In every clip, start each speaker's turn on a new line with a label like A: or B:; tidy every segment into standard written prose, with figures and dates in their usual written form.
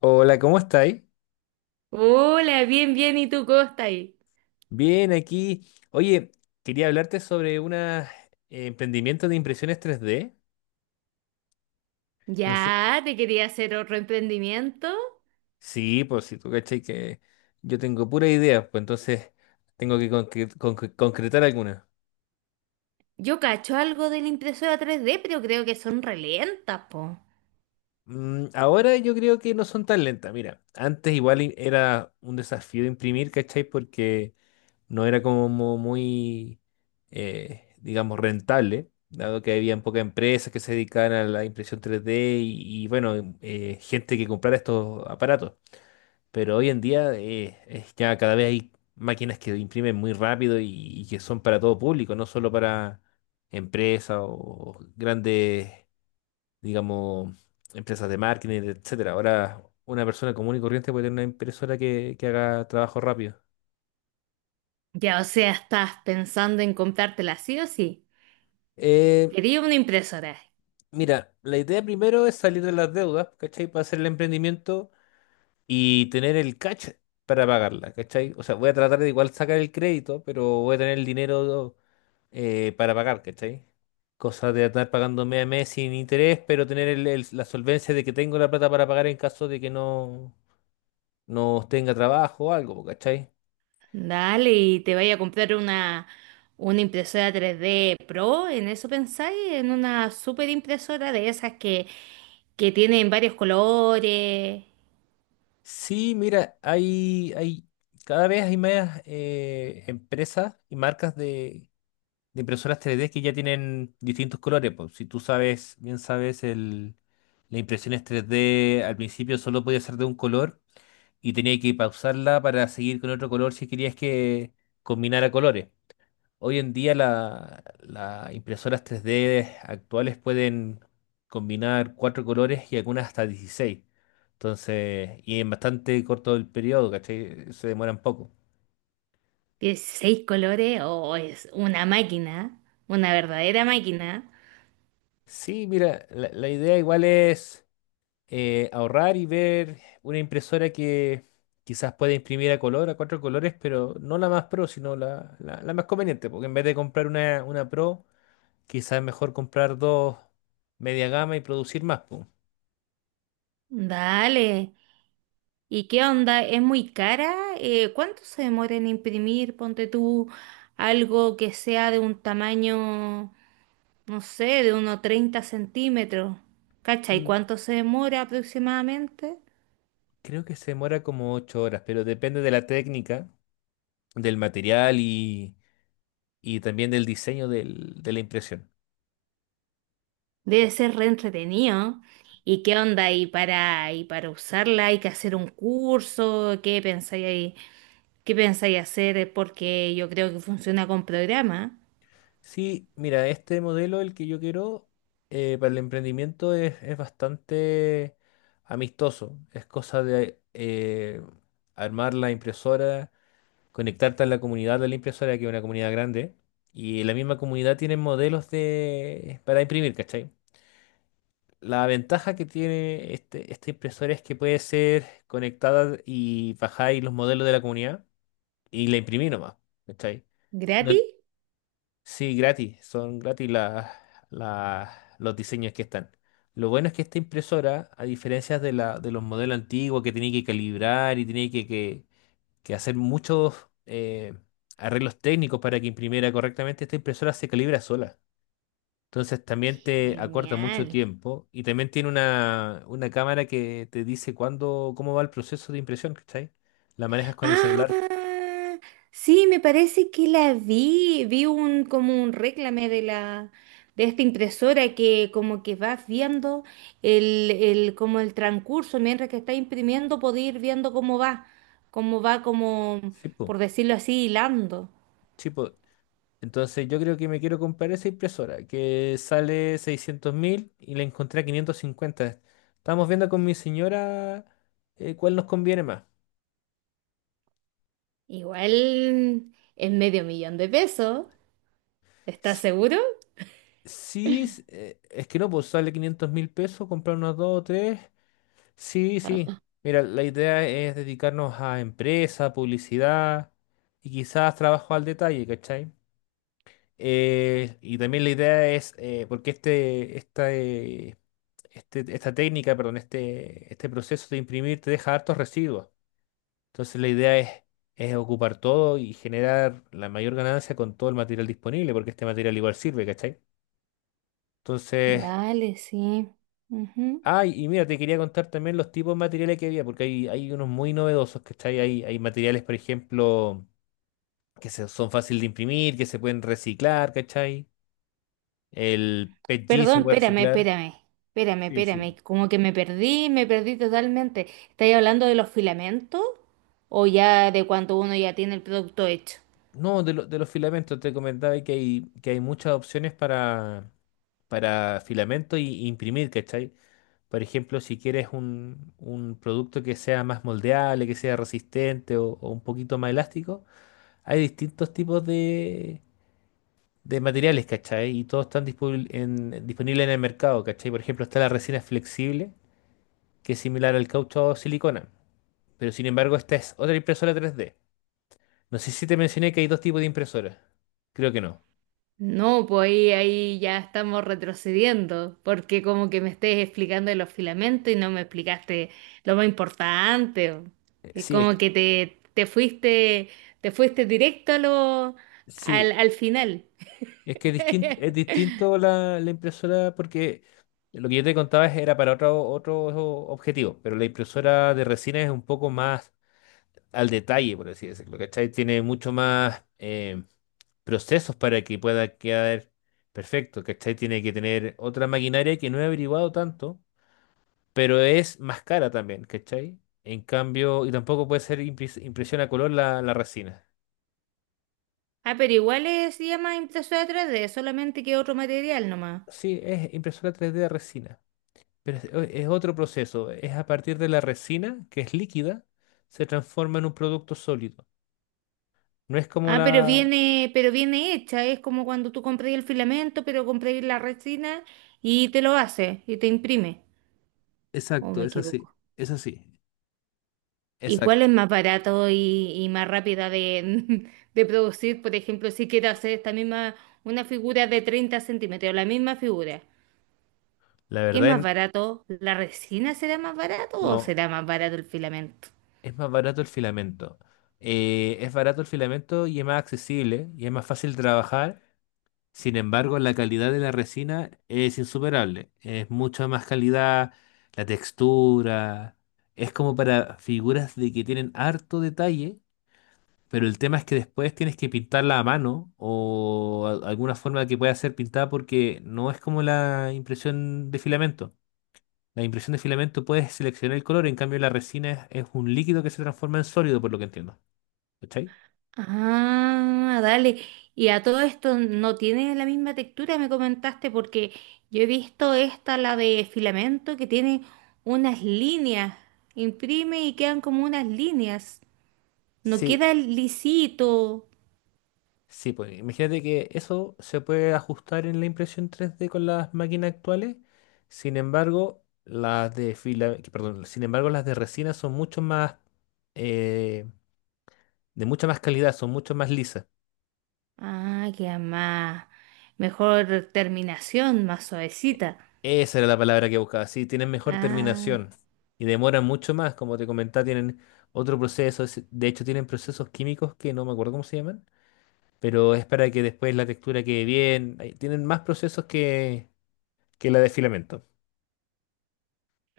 A: Hola, ¿cómo estáis?
B: Hola, bien, bien, ¿y tú cómo estás ahí?
A: Bien, aquí. Oye, quería hablarte sobre unos emprendimientos de impresiones 3D. No sé.
B: Ya, te quería hacer otro emprendimiento.
A: Sí, pues si tú cachai que yo tengo pura idea, pues entonces tengo que concretar algunas.
B: Yo cacho algo de la impresora 3D pero creo que son relentas, po.
A: Ahora yo creo que no son tan lentas. Mira, antes igual era un desafío imprimir, ¿cachai? Porque no era como muy, digamos, rentable, dado que había pocas empresas que se dedicaban a la impresión 3D y, bueno, gente que comprara estos aparatos. Pero hoy en día es ya cada vez hay máquinas que imprimen muy rápido y que son para todo público, no solo para empresas o grandes, digamos, empresas de marketing, etcétera. Ahora una persona común y corriente puede tener una impresora que haga trabajo rápido.
B: Ya, o sea, estás pensando en comprártela sí o sí.
A: Eh,
B: Quería una impresora.
A: Mira, la idea primero es salir de las deudas, ¿cachai? Para hacer el emprendimiento y tener el cash para pagarla, ¿cachai? O sea, voy a tratar de igual sacar el crédito, pero voy a tener el dinero para pagar, ¿cachai? Cosa de estar pagando mes a mes sin interés, pero tener la solvencia de que tengo la plata para pagar en caso de que no, no tenga trabajo o algo, ¿cachai?
B: Dale, y te vaya a comprar una impresora 3D Pro, ¿en eso pensáis? ¿En una super impresora de esas que tienen varios colores?
A: Sí, mira, cada vez hay más empresas y marcas de impresoras 3D que ya tienen distintos colores. Pues. Si tú sabes, bien sabes, la impresión es 3D al principio solo podía ser de un color y tenía que pausarla para seguir con otro color si querías que combinara colores. Hoy en día las impresoras 3D actuales pueden combinar cuatro colores y algunas hasta 16. Entonces, y en bastante corto el periodo, ¿cachai? Se demoran poco.
B: 16 colores, o es una verdadera máquina.
A: Sí, mira, la idea igual es, ahorrar y ver una impresora que quizás pueda imprimir a color, a cuatro colores, pero no la más pro, sino la más conveniente, porque en vez de comprar una pro, quizás es mejor comprar dos media gama y producir más, po.
B: Dale. ¿Y qué onda? ¿Es muy cara? ¿Cuánto se demora en imprimir? Ponte tú algo que sea de un tamaño, no sé, de unos 30 cm. ¿Cacha? ¿Y
A: Mm,
B: cuánto se demora aproximadamente?
A: Creo que se demora como 8 horas, pero depende de la técnica, del material y también del diseño de la impresión.
B: Debe ser re entretenido. ¿Y qué onda? ¿Y para usarla hay que hacer un curso? ¿Qué pensáis ahí? ¿Qué pensáis hacer? Porque yo creo que funciona con programa.
A: Sí, mira, este modelo, el que yo quiero para el emprendimiento es bastante amistoso. Es cosa de armar la impresora, conectarte a la comunidad de la impresora, que es una comunidad grande, y la misma comunidad tiene modelos para imprimir, ¿cachai? La ventaja que tiene esta impresora es que puede ser conectada y bajáis los modelos de la comunidad y la imprimí nomás, ¿cachai? No,
B: ¿Gratis?
A: sí, gratis, son gratis las- los diseños que están. Lo bueno es que esta impresora, a diferencia de los modelos antiguos que tenía que calibrar y tenía que hacer muchos arreglos técnicos para que imprimiera correctamente, esta impresora se calibra sola. Entonces también te acorta mucho
B: Genial.
A: tiempo y también tiene una cámara que te dice cuándo, cómo va el proceso de impresión, ¿cachai? La manejas con el celular.
B: Ah, sí, me parece que la vi. Vi un como un réclame de la de esta impresora que como que vas viendo el como el transcurso mientras que está imprimiendo, podéis ir viendo cómo va como
A: Sí, po,
B: por decirlo así, hilando.
A: sí, po, entonces yo creo que me quiero comprar esa impresora que sale 600.000 y la encontré a 550. Estamos viendo con mi señora cuál nos conviene más.
B: Igual es medio millón de pesos. ¿Estás
A: S-
B: seguro?
A: Sí, es que no, pues sale $500.000, comprar unas dos o tres. Sí, sí. Mira, la idea es dedicarnos a empresa, publicidad y quizás trabajo al detalle, ¿cachai? Y también la idea es, porque esta técnica, perdón, este proceso de imprimir te deja hartos residuos. Entonces la idea es ocupar todo y generar la mayor ganancia con todo el material disponible, porque este material igual sirve, ¿cachai? Entonces,
B: Dale, sí. Ujú.
A: ay, y mira, te quería contar también los tipos de materiales que había, porque hay unos muy novedosos, ¿cachai? Hay materiales, por ejemplo, que son fáciles de imprimir, que se pueden reciclar, ¿cachai? El PETG
B: Perdón,
A: se puede
B: espérame,
A: reciclar.
B: espérame, espérame,
A: Sí, sí.
B: espérame. Como que me perdí totalmente. ¿Estáis hablando de los filamentos o ya de cuánto uno ya tiene el producto hecho?
A: No, de los filamentos te comentaba que hay muchas opciones para filamento y imprimir, ¿cachai? Por ejemplo, si quieres un producto que sea más moldeable, que sea resistente o un poquito más elástico, hay distintos tipos de materiales, ¿cachai? Y todos están disponibles en el mercado, ¿cachai? Por ejemplo, está la resina flexible, que es similar al caucho o silicona, pero sin embargo, esta es otra impresora 3D. No sé si te mencioné que hay dos tipos de impresoras. Creo que no.
B: No, pues ahí ya estamos retrocediendo, porque como que me estés explicando de los filamentos y no me explicaste lo más importante.
A: Eh,
B: Y
A: Sí, es
B: como
A: que,
B: que te fuiste directo a lo, al,
A: sí,
B: al final.
A: es que es distinto es distinto la impresora porque lo que yo te contaba era para otro objetivo, pero la impresora de resina es un poco más al detalle, por así decirlo, ¿cachai? Tiene mucho más procesos para que pueda quedar perfecto, ¿cachai? Tiene que tener otra maquinaria que no he averiguado tanto, pero es más cara también, ¿cachai? En cambio, y tampoco puede ser impresión a color la resina.
B: Ah, pero igual se llama impresora 3D, solamente que otro material nomás.
A: Sí, es impresora 3D de resina. Pero es otro proceso. Es a partir de la resina, que es líquida, se transforma en un producto sólido. No es como
B: Ah, pero
A: la.
B: viene, pero viene hecha, es como cuando tú compras el filamento, pero compras la resina y te lo hace y te imprime. ¿O
A: Exacto,
B: me
A: es
B: equivoco?
A: así. Es así.
B: ¿Y
A: Exacto.
B: cuál es más barato y más rápida de, de producir? Por ejemplo, si quiero hacer una figura de 30 cm, la misma figura.
A: La
B: ¿Qué es
A: verdad,
B: más barato? ¿La resina será más barato o
A: no.
B: será más barato el filamento?
A: Es más barato el filamento. Es barato el filamento y es más accesible y es más fácil de trabajar. Sin embargo, la calidad de la resina es insuperable. Es mucha más calidad, la textura. Es como para figuras de que tienen harto detalle. Pero el tema es que después tienes que pintarla a mano o alguna forma que pueda ser pintada porque no es como la impresión de filamento. La impresión de filamento puedes seleccionar el color, en cambio la resina es un líquido que se transforma en sólido, por lo que entiendo. ¿Cachai?
B: Ah, dale. Y a todo esto no tiene la misma textura, me comentaste, porque yo he visto la de filamento, que tiene unas líneas. Imprime y quedan como unas líneas. No
A: Sí,
B: queda lisito.
A: sí, pues imagínate que eso se puede ajustar en la impresión 3D con las máquinas actuales. Sin embargo, las de fila, que- perdón, sin embargo, las de resina son mucho más eh, de mucha más calidad, son mucho más lisas.
B: Ah, queda más. Mejor terminación, más suavecita.
A: Esa era la palabra que buscaba. Sí, tienen mejor
B: Ah.
A: terminación y demoran mucho más. Como te comentaba, tienen otro proceso. De hecho, tienen procesos químicos que no me acuerdo cómo se llaman, pero es para que después la textura quede bien. Ay, tienen más procesos que la de filamento.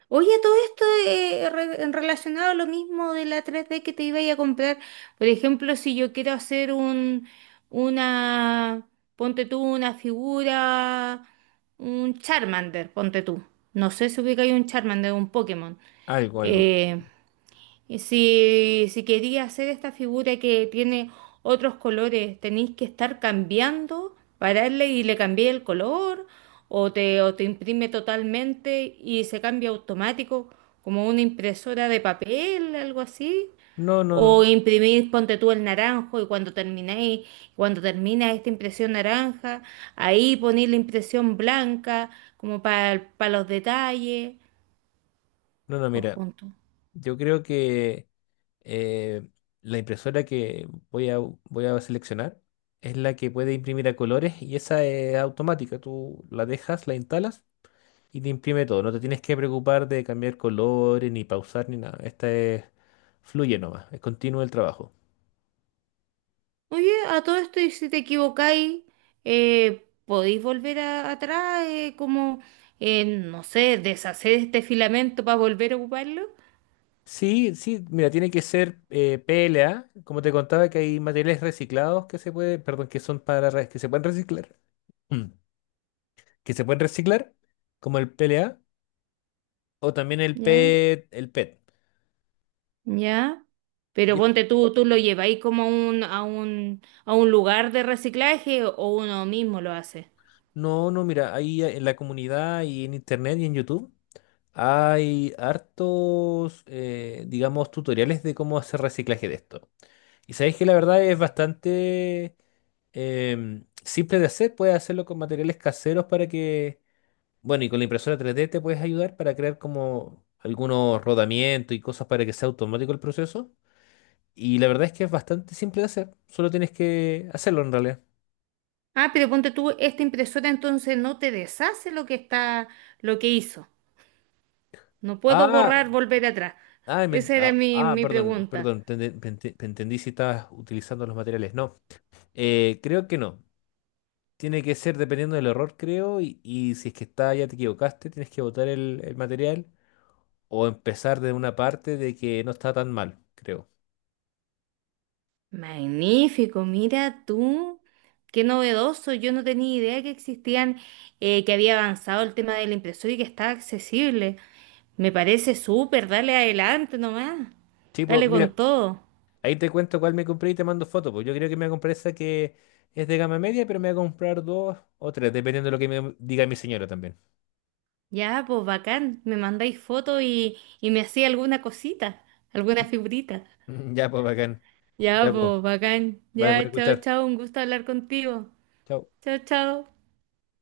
B: Oye, todo esto relacionado a lo mismo de la 3D que te iba a ir a comprar. Por ejemplo, si yo quiero hacer una, ponte tú, una figura, un Charmander, ponte tú. No sé si ubica ahí un Charmander, un Pokémon.
A: Algo, algo.
B: Eh, y si quería hacer esta figura que tiene otros colores, tenéis que estar cambiando, pararle y le cambié el color, o te imprime totalmente y se cambia automático, como una impresora de papel, algo así.
A: No, no, no.
B: O imprimir, ponte tú el naranjo y cuando termina esta impresión naranja, ahí ponéis la impresión blanca, como para los detalles,
A: No, no,
B: o
A: mira.
B: juntos.
A: Yo creo que eh, la impresora que voy a seleccionar es la que puede imprimir a colores y esa es automática. Tú la dejas, la instalas, y te imprime todo. No te tienes que preocupar de cambiar colores, ni pausar, ni nada. Fluye nomás, es continuo el trabajo.
B: Oye, a todo esto, y si te equivocáis, podéis volver atrás, como, no sé, deshacer este filamento para volver a ocuparlo.
A: Sí, sí, mira, tiene que ser PLA, como te contaba que hay materiales reciclados perdón, que son para que se pueden reciclar, mm, que se pueden reciclar, como el PLA o también el
B: Ya,
A: PET, el PET.
B: ya. Pero
A: Y es-
B: ponte tú, tú lo lleváis como a un lugar de reciclaje o uno mismo lo hace.
A: No, no, mira, ahí en la comunidad y en internet y en YouTube hay hartos, digamos, tutoriales de cómo hacer reciclaje de esto. Y sabéis que la verdad es bastante simple de hacer. Puedes hacerlo con materiales caseros para que, bueno, y con la impresora 3D te puedes ayudar para crear como algunos rodamientos y cosas para que sea automático el proceso. Y la verdad es que es bastante simple de hacer. Solo tienes que hacerlo en realidad.
B: Ah, pero ponte tú, esta impresora entonces no te deshace lo que hizo. No puedo
A: Ah,
B: borrar, volver atrás.
A: ah,
B: Esa era
A: ah,
B: mi,
A: ah,
B: mi
A: perdón,
B: pregunta.
A: perdón, te entendí si estabas utilizando los materiales. No, creo que no. Tiene que ser dependiendo del error, creo, y si es que está, ya te equivocaste, tienes que botar el material o empezar de una parte de que no está tan mal, creo.
B: Magnífico, mira tú, qué novedoso. Yo no tenía idea que existían, que había avanzado el tema de la impresora y que está accesible. Me parece súper, dale adelante nomás,
A: Tipo,
B: dale
A: mira,
B: con todo.
A: ahí te cuento cuál me compré y te mando foto, pues yo creo que me voy a comprar esa que es de gama media, pero me voy a comprar dos o tres, dependiendo de lo que me diga mi señora también.
B: Ya, pues bacán, me mandáis fotos y me hacía alguna cosita, alguna figurita.
A: Ya, pues, bacán.
B: Ya,
A: Ya, pues,
B: pues bacán,
A: vale por
B: ya, chao,
A: escuchar.
B: chao, un gusto hablar contigo.
A: Chao.
B: Chao, chao.